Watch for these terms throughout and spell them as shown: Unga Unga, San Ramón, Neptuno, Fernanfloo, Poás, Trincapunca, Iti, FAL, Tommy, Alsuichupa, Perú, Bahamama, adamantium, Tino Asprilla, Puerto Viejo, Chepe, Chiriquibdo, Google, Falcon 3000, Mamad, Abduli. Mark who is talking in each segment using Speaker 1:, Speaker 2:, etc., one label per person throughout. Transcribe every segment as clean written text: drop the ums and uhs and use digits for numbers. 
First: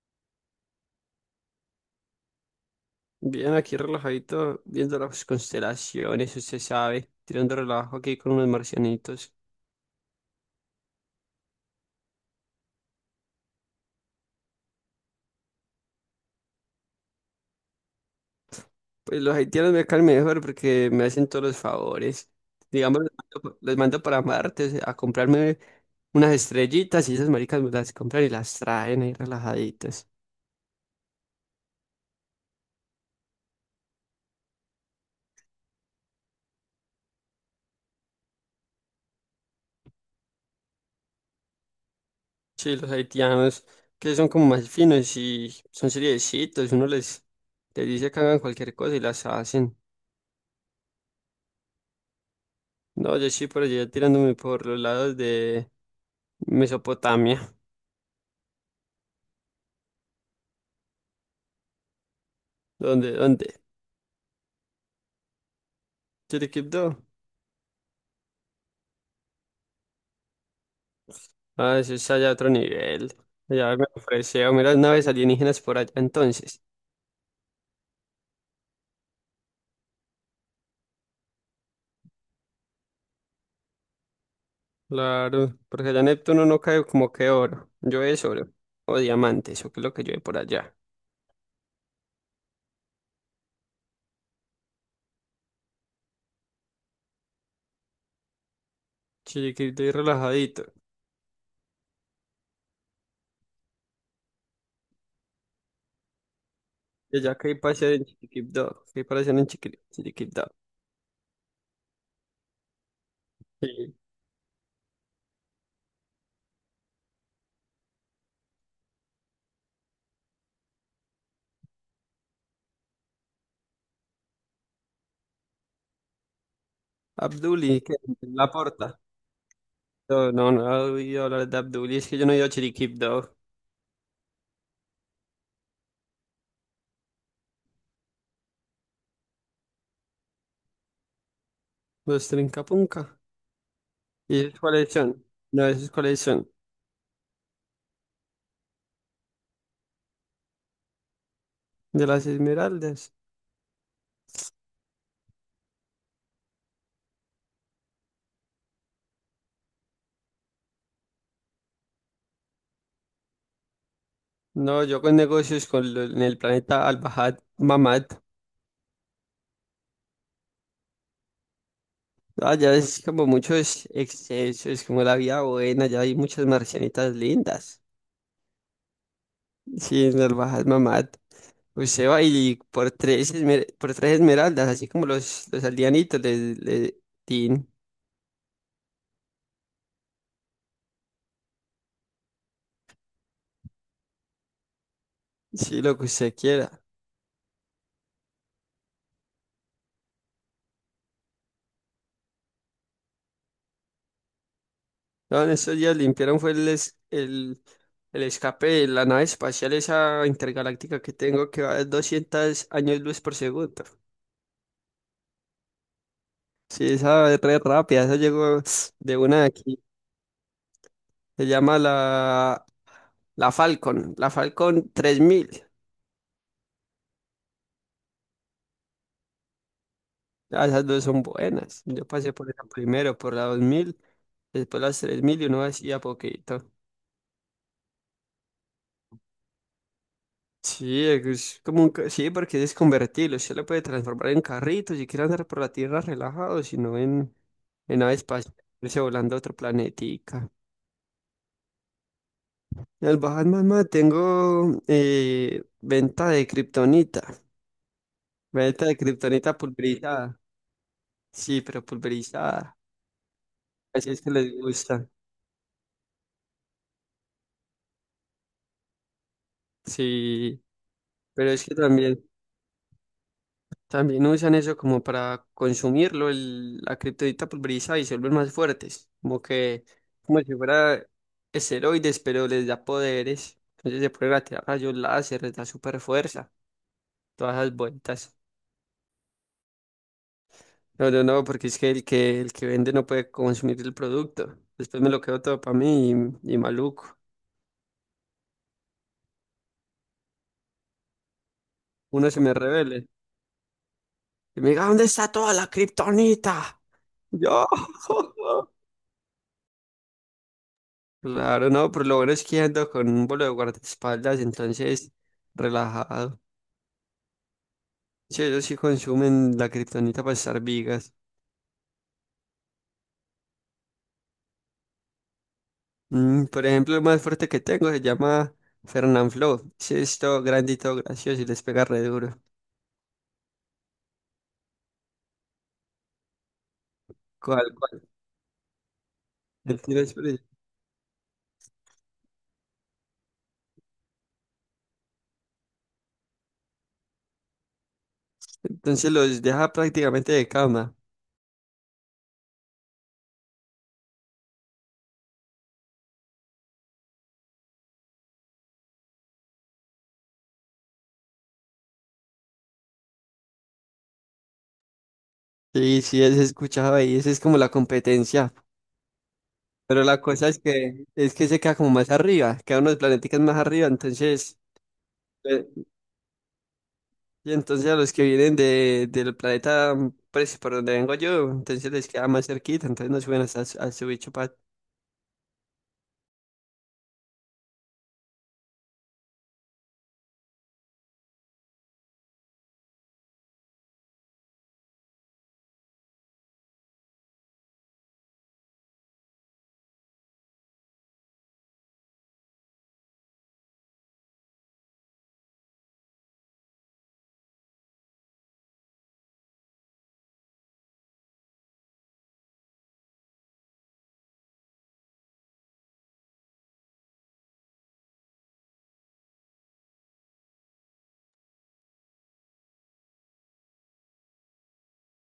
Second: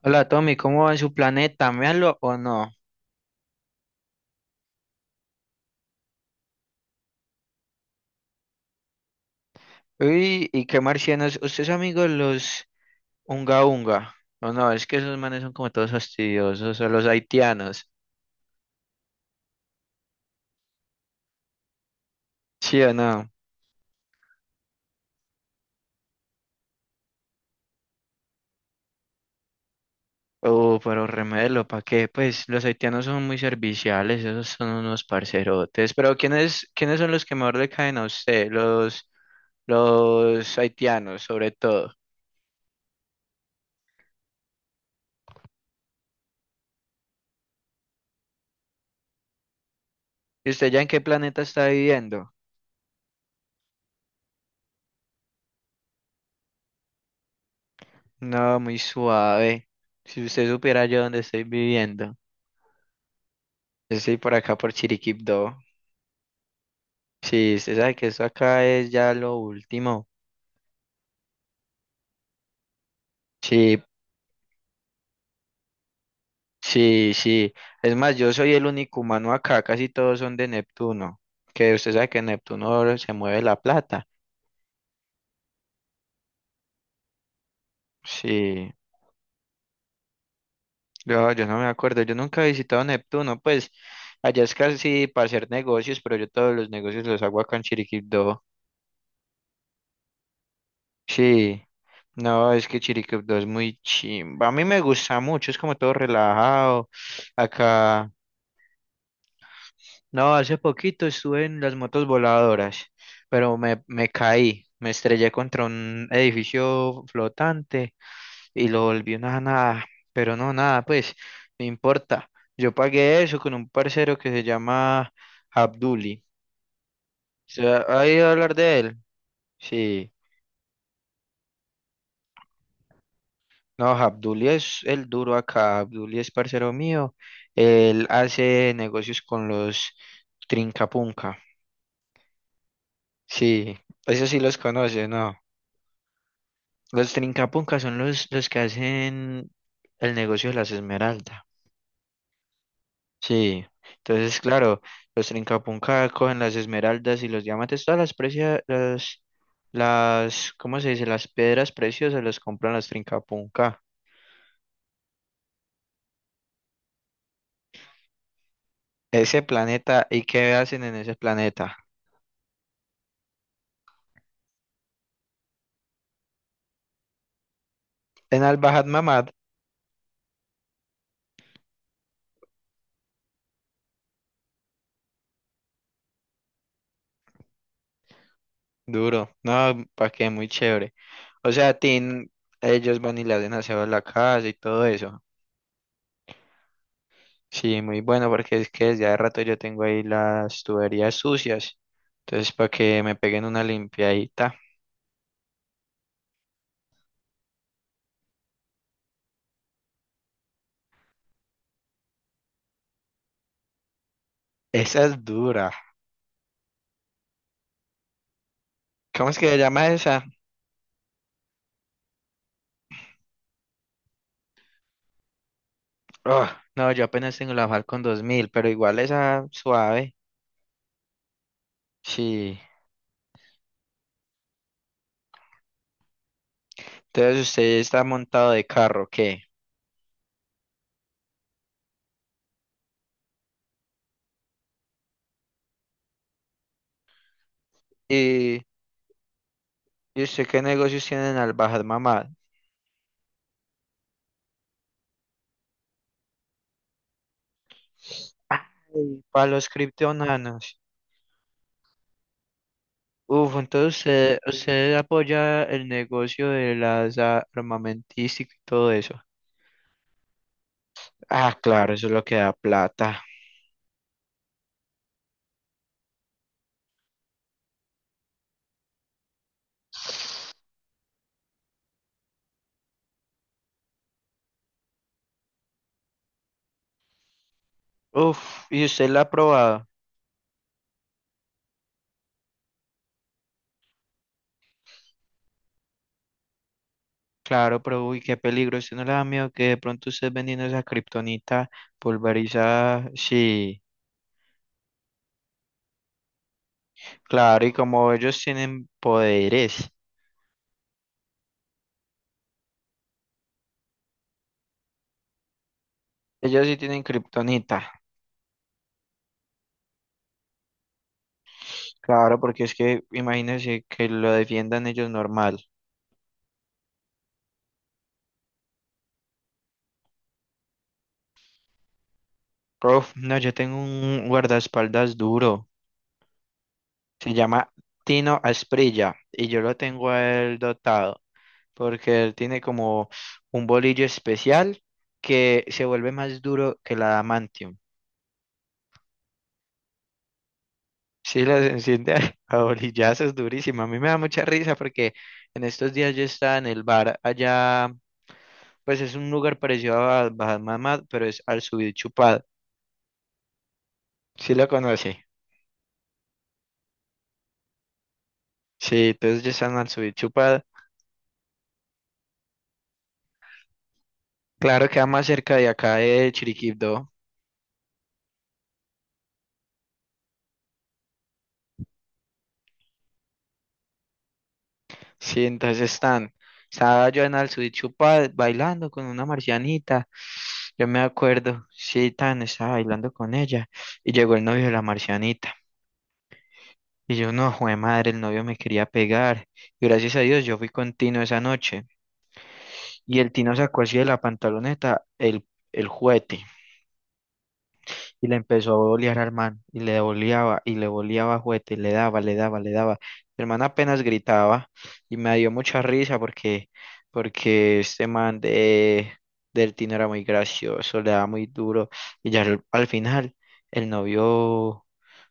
Speaker 1: Hola Tommy, ¿cómo va en su planeta? ¿Méalo o no?
Speaker 2: Bien, aquí relajadito, viendo las constelaciones, usted sabe, tirando relajo aquí con unos marcianitos.
Speaker 1: Uy, ¿y qué marcianos? ¿Usted es amigo de los Unga Unga? ¿O no? Es que esos manes son como todos fastidiosos, o los haitianos.
Speaker 2: Pues los haitianos me caen mejor porque me hacen todos los favores.
Speaker 1: ¿Sí o
Speaker 2: Digamos, les
Speaker 1: no?
Speaker 2: mando, les mando para Marte a comprarme unas estrellitas y esas maricas me las compran y las traen ahí relajaditas.
Speaker 1: Oh, pero remelo, ¿para qué? Pues los haitianos son muy serviciales, esos son unos parcerotes. Pero ¿quiénes son los que mejor le caen a usted? Los haitianos, sobre todo.
Speaker 2: Sí, los haitianos, que son como más finos y son seriecitos, les dice que hagan cualquier cosa y las hacen.
Speaker 1: ¿Y usted ya en qué planeta está viviendo?
Speaker 2: No, yo sí por allá tirándome por los lados de Mesopotamia.
Speaker 1: No, muy suave. Si usted supiera yo dónde estoy viviendo.
Speaker 2: ¿Dónde? ¿Dónde?
Speaker 1: Yo estoy por acá por Chiriquipdo.
Speaker 2: ¿Chiriquipto?
Speaker 1: Sí, usted sabe que eso acá es ya lo último.
Speaker 2: Ah, eso es allá otro nivel. Allá
Speaker 1: Sí,
Speaker 2: me ofreció, mira, las naves alienígenas por allá entonces.
Speaker 1: sí, sí. Es más, yo soy el único humano acá, casi todos son de Neptuno. Que usted sabe que en Neptuno se mueve la plata.
Speaker 2: Claro, porque allá Neptuno no cae como que oro. Yo es oro.
Speaker 1: Sí,
Speaker 2: O diamantes eso que es lo que yo por allá.
Speaker 1: yo no me acuerdo, yo nunca he visitado Neptuno, pues allá es casi para hacer negocios, pero yo todos los negocios los hago acá en Chiriquipdo.
Speaker 2: Chiriquipto y relajadito.
Speaker 1: Sí, no, es que Chiriquipdo es muy chimba. A mí me gusta mucho, es como todo relajado.
Speaker 2: Y allá que hay para hacer en
Speaker 1: Acá.
Speaker 2: Chiriquipto. ¿Qué hay para hacer en
Speaker 1: No,
Speaker 2: Chiriquipto?
Speaker 1: hace poquito estuve en las motos voladoras, pero me,
Speaker 2: Sí.
Speaker 1: me caí, me estrellé contra un edificio flotante y lo volví una nada, pero no, nada, pues, no importa. Yo pagué eso con un parcero que se llama Abduli. ¿Se
Speaker 2: Abduli,
Speaker 1: ha
Speaker 2: ¿qué?
Speaker 1: ha ido a
Speaker 2: La
Speaker 1: hablar de él?
Speaker 2: porta.
Speaker 1: Sí.
Speaker 2: No, no he oído hablar de Abduli, es que yo no he ido a Chiriquipto.
Speaker 1: No, Abduli es el duro acá, Abduli es parcero mío, él hace negocios con los Trincapunca.
Speaker 2: Los Trincapunca.
Speaker 1: Sí, eso sí
Speaker 2: ¿Y
Speaker 1: los
Speaker 2: esos cuáles
Speaker 1: conoce,
Speaker 2: son?
Speaker 1: ¿no?
Speaker 2: No, esos cuáles son.
Speaker 1: Los Trincapunca son los que hacen el negocio de las esmeraldas.
Speaker 2: De las esmeraldas.
Speaker 1: Sí, entonces, claro, los Trincapunca cogen las esmeraldas y los diamantes, todas las precias, ¿cómo se dice? Las piedras preciosas las compran los Trincapunca.
Speaker 2: No, yo con negocios con en el planeta Al-Bahad Mamad.
Speaker 1: Ese planeta, ¿y qué hacen en ese planeta?
Speaker 2: Allá es como muchos excesos, como la vida buena, ya hay muchas marcianitas lindas.
Speaker 1: En al Mamad,
Speaker 2: Sí, en Al-Bahad Mamad. Usted va y por tres, por tres esmeraldas, así como los aldeanitos, le tin,
Speaker 1: duro, no, pa' qué, muy chévere. O sea, Tin, ellos van y le hacen aseo a la casa y todo eso.
Speaker 2: sí, lo que usted quiera.
Speaker 1: Sí, muy bueno, porque es que desde hace rato yo tengo ahí las tuberías sucias. Entonces, para que me peguen una limpiadita.
Speaker 2: No, en estos días limpiaron fue el escape de la nave espacial, esa intergaláctica que tengo, que va a 200 años luz por segundo.
Speaker 1: Esa es dura.
Speaker 2: Sí, esa es re rápida, esa llegó de
Speaker 1: ¿Cómo es
Speaker 2: una de
Speaker 1: que se
Speaker 2: aquí.
Speaker 1: llama esa?
Speaker 2: Se llama la Falcon 3000.
Speaker 1: Oh, no, yo apenas tengo la FAL 2000 pero igual esa suave.
Speaker 2: Ah, esas dos son buenas. Yo pasé por
Speaker 1: Sí.
Speaker 2: esa primero, por la 2000, después las 3000 y uno hacía poquito.
Speaker 1: Entonces, usted está montado de carro, ¿qué?
Speaker 2: Sí, es como un sí, porque es convertible. Usted lo puede transformar en carrito si quiere andar por la tierra relajado, en nave espacial,
Speaker 1: ¿Y
Speaker 2: irse volando a otro
Speaker 1: y usted
Speaker 2: planetica.
Speaker 1: qué negocios tienen al bajar mamá?
Speaker 2: El Bahatma tengo venta de kriptonita. Meta de
Speaker 1: Ay, para
Speaker 2: kriptonita
Speaker 1: los
Speaker 2: pulverizada.
Speaker 1: criptonanos.
Speaker 2: Sí, pero pulverizada.
Speaker 1: Uf, entonces
Speaker 2: Así es que
Speaker 1: usted,
Speaker 2: les
Speaker 1: usted
Speaker 2: gusta.
Speaker 1: apoya el negocio de las armamentísticas y todo eso.
Speaker 2: Sí, pero
Speaker 1: Ah,
Speaker 2: es que
Speaker 1: claro, eso es lo que da plata.
Speaker 2: también usan eso como para consumirlo, la kriptonita pulverizada y se vuelven más fuertes. Como si fuera esteroides, pero les da poderes. Entonces se pueden tirar rayos láser, les da super fuerza. Todas esas vueltas.
Speaker 1: Uf, ¿y usted la ha probado?
Speaker 2: No, porque es que el que vende no puede consumir el producto. Después me lo quedo todo para mí y maluco.
Speaker 1: Claro, pero uy, qué peligro. ¿Usted no le da miedo que de pronto usted vendiendo esa kriptonita
Speaker 2: Uno se me revela.
Speaker 1: pulverizada? Sí,
Speaker 2: Y me diga, ¿dónde está toda la kriptonita? Yo.
Speaker 1: claro, y como ellos tienen poderes,
Speaker 2: Claro, no, pero lo bueno es que ando con un bolo de guardaespaldas, entonces relajado.
Speaker 1: ellos sí tienen kriptonita.
Speaker 2: Sí, ellos sí consumen la kriptonita para estar vigas.
Speaker 1: Claro, porque es que imagínense que lo defiendan ellos normal.
Speaker 2: Mm, por ejemplo, el más fuerte que tengo se llama Fernanfloo. Sí, es todo grande gracioso y les pega re duro.
Speaker 1: Prof, no, yo tengo un guardaespaldas duro. Se
Speaker 2: ¿Cuál,
Speaker 1: llama
Speaker 2: cuál?
Speaker 1: Tino Asprilla y yo lo
Speaker 2: El tiro
Speaker 1: tengo
Speaker 2: es
Speaker 1: a
Speaker 2: por ahí.
Speaker 1: él dotado. Porque él tiene como un bolillo especial que se vuelve más duro que la adamantium.
Speaker 2: Entonces los deja prácticamente de cama.
Speaker 1: Sí, las enciende a a bolillazos durísimo. A mí me da mucha risa porque en estos días yo estaba en el bar allá, pues es un lugar parecido a Bahamama, pero es al subir chupado. Sí lo conoce.
Speaker 2: Sí, sí, es escuchado ahí. Esa es como la competencia.
Speaker 1: Sí, entonces ya están al
Speaker 2: Pero
Speaker 1: subir
Speaker 2: la cosa
Speaker 1: chupado.
Speaker 2: es que se queda como más arriba, queda unos planeticas más arriba,
Speaker 1: Claro, queda más cerca de
Speaker 2: eh,
Speaker 1: acá de Chiriquibdo.
Speaker 2: y entonces a los que vienen del planeta, mm, pues por donde vengo yo, entonces les queda más cerquita, entonces no suben hasta a su bicho pa-
Speaker 1: Sí, entonces están, estaba yo en Alsuichupa bailando con una marcianita, yo me acuerdo, sí, tan, estaba bailando con ella y llegó el novio de la marcianita y yo no, jue madre, el novio me quería pegar y gracias a Dios yo fui con Tino esa noche y el Tino sacó así de la pantaloneta el juguete. Y le empezó a bolear al man, y le boleaba juguete, y le daba, le daba, le daba. El man apenas gritaba, y me dio mucha risa porque este man de, del Tino era muy gracioso, le daba muy duro, y ya al final, el novio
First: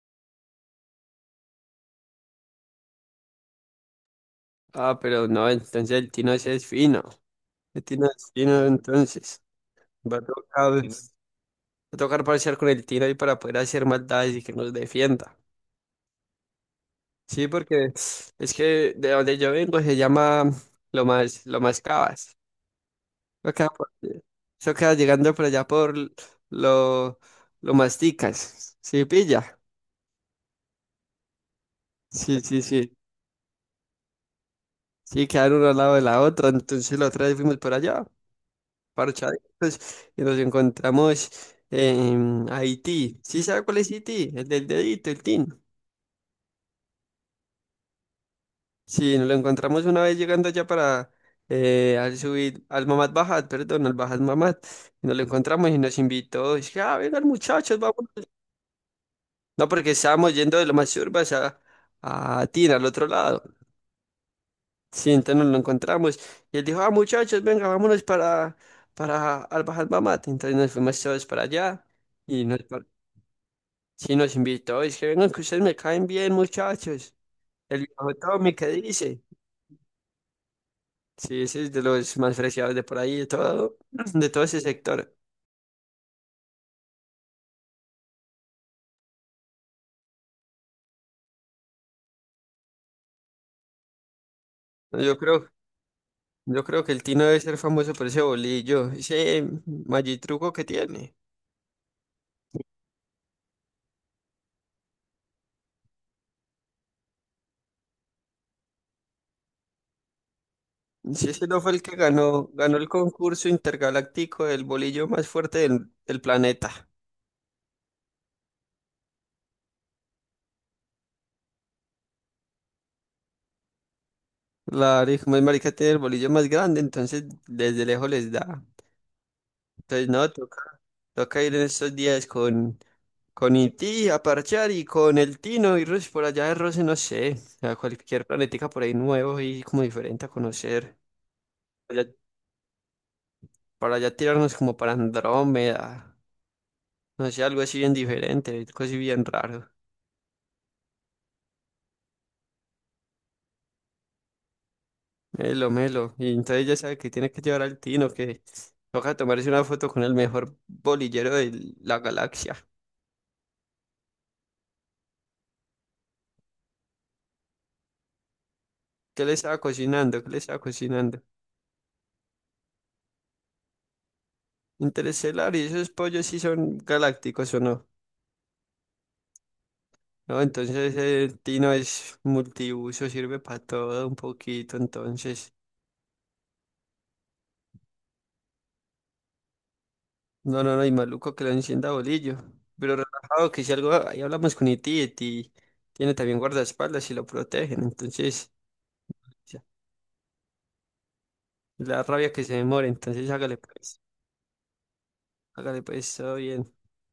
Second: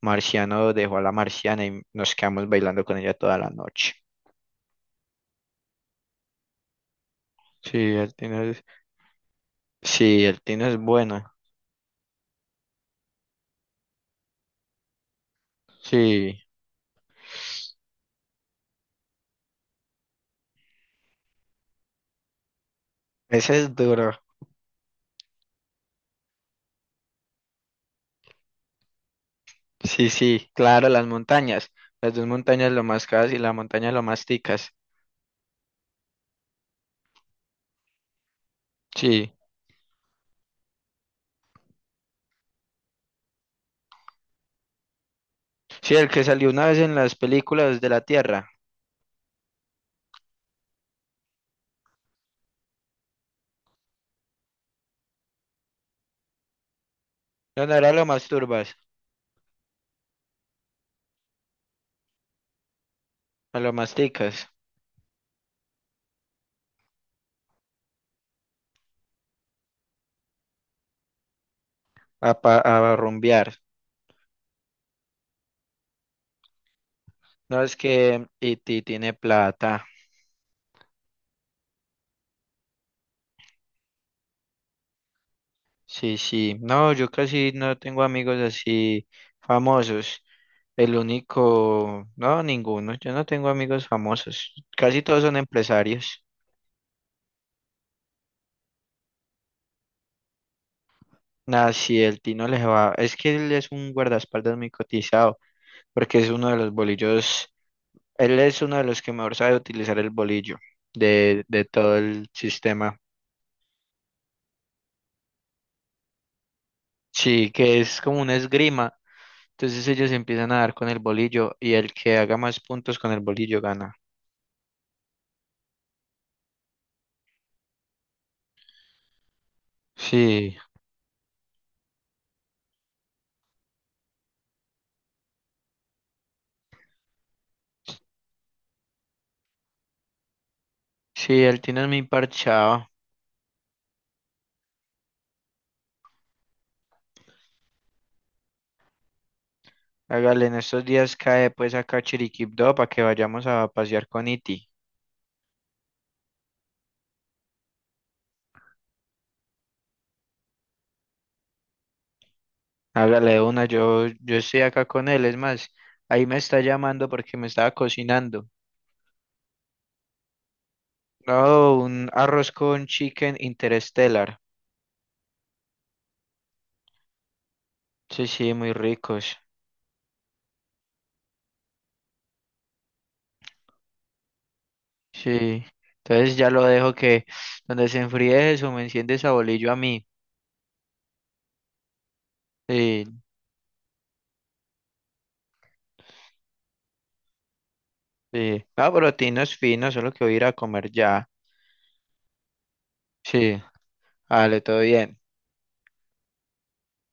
Speaker 1: marciano dejó a la marciana y nos quedamos bailando con ella toda la noche.
Speaker 2: Ah, pero no, entonces el Tino ese es fino,
Speaker 1: Sí,
Speaker 2: el Tino
Speaker 1: el
Speaker 2: es
Speaker 1: Tino es,
Speaker 2: fino, entonces
Speaker 1: sí, el Tino es
Speaker 2: va
Speaker 1: bueno,
Speaker 2: a tocar parciar con el Tino ahí para poder hacer maldades y que nos defienda.
Speaker 1: sí,
Speaker 2: Sí, porque es que de donde yo vengo se llama lo más cabas. Eso
Speaker 1: ese
Speaker 2: queda,
Speaker 1: es duro.
Speaker 2: eso queda llegando por allá por lo, lo masticas. Sí, pilla.
Speaker 1: Sí, sí, claro, las montañas. Las dos
Speaker 2: Sí, sí,
Speaker 1: montañas lo
Speaker 2: sí.
Speaker 1: más cas y la montaña lo más ticas.
Speaker 2: Sí, quedan uno al lado de la otra. Entonces la otra vez fuimos por allá,
Speaker 1: Sí.
Speaker 2: parchaditos, y nos encontramos en Haití. ¿Sí sabe cuál es Haití? El del dedito, el tin.
Speaker 1: Sí, el que salió una vez en las películas de la Tierra.
Speaker 2: Sí, nos lo encontramos una vez llegando allá para al subir al Mamad Bajat, perdón, al Bajat Mamad. Y nos lo encontramos y nos invitó. Dice, ah, vengan
Speaker 1: No, no
Speaker 2: muchachos,
Speaker 1: era lo
Speaker 2: vamos.
Speaker 1: más turbas,
Speaker 2: No, porque estábamos yendo de Lomas Urbas a Tina, al otro lado.
Speaker 1: a lo más ticas,
Speaker 2: Sí, entonces nos lo encontramos. Y él dijo, ah, muchachos, venga, para Albajal Mamate. Entonces nos fuimos todos para allá.
Speaker 1: a,
Speaker 2: Y
Speaker 1: pa-
Speaker 2: nos, par-
Speaker 1: a rumbear.
Speaker 2: sí, nos invitó. Es que vengan, que ustedes me caen bien, muchachos.
Speaker 1: No, es
Speaker 2: El viejo
Speaker 1: que
Speaker 2: Tommy, ¿qué
Speaker 1: Iti tiene
Speaker 2: dice?
Speaker 1: plata.
Speaker 2: Sí, ese es de los más preciados de por ahí, de todo, de todo ese sector.
Speaker 1: Sí, sí. No, yo casi no tengo amigos así famosos. El único, no, ninguno. Yo no tengo amigos famosos. Casi
Speaker 2: Yo
Speaker 1: todos son
Speaker 2: creo,
Speaker 1: empresarios.
Speaker 2: yo creo que el Tino debe ser famoso por ese bolillo, ese magitruco que tiene.
Speaker 1: Nah, sí, el Tino le va. Es que él es un guardaespaldas muy cotizado. Porque es uno de los bolillos, él es uno de los que mejor sabe utilizar el bolillo
Speaker 2: Sí,
Speaker 1: de,
Speaker 2: ese no
Speaker 1: de
Speaker 2: fue el que
Speaker 1: todo el
Speaker 2: ganó, ganó el
Speaker 1: sistema.
Speaker 2: concurso intergaláctico del bolillo más fuerte del planeta.
Speaker 1: Sí, que es como una esgrima. Entonces ellos empiezan a dar con el bolillo y el que haga más puntos con el bolillo gana.
Speaker 2: Como es marica tiene el bolillo más grande, entonces desde lejos les da. Entonces no,
Speaker 1: Sí,
Speaker 2: toca, toca ir en estos días con Iti a parchar y con el Tino y Rus por allá de Rose, no sé, a cualquier planetica por ahí nuevo y como diferente a conocer.
Speaker 1: sí, el Tino es
Speaker 2: Para
Speaker 1: muy
Speaker 2: allá,
Speaker 1: parchado.
Speaker 2: para allá tirarnos como para Andrómeda, no sé, algo así bien diferente, algo así bien raro.
Speaker 1: Hágale, en estos días cae pues acá a Chiriquipó para que vayamos a pasear con Iti.
Speaker 2: Melo, melo. Y entonces ya sabe que tiene que llevar al Tino, que toca tomarse una foto con el mejor bolillero de la galaxia.
Speaker 1: Hágale de una, yo estoy acá con él, es más, ahí me está llamando porque me estaba cocinando.
Speaker 2: ¿Qué le estaba cocinando? ¿Qué le estaba cocinando?
Speaker 1: Oh, un arroz con chicken interstellar.
Speaker 2: Interestelar, ¿y esos pollos sí son galácticos o no?
Speaker 1: Sí, sí, muy ricos.
Speaker 2: No, entonces el Tino es multiuso, sirve para todo un poquito, entonces.
Speaker 1: Sí. Entonces ya lo dejo que donde se enfríe eso, me enciende esa bolillo a mí.
Speaker 2: No, y maluco que lo encienda bolillo. Pero
Speaker 1: Sí,
Speaker 2: relajado, que si algo, ahí hablamos con Iti, Iti tiene también guardaespaldas y lo protegen, entonces...
Speaker 1: sí. Ah, pero Tino es
Speaker 2: ya,
Speaker 1: fino, solo que voy a ir a comer ya.
Speaker 2: la rabia que se demore, entonces hágale
Speaker 1: Sí,
Speaker 2: pues.
Speaker 1: vale, todo bien.
Speaker 2: Hágale pues, todo bien.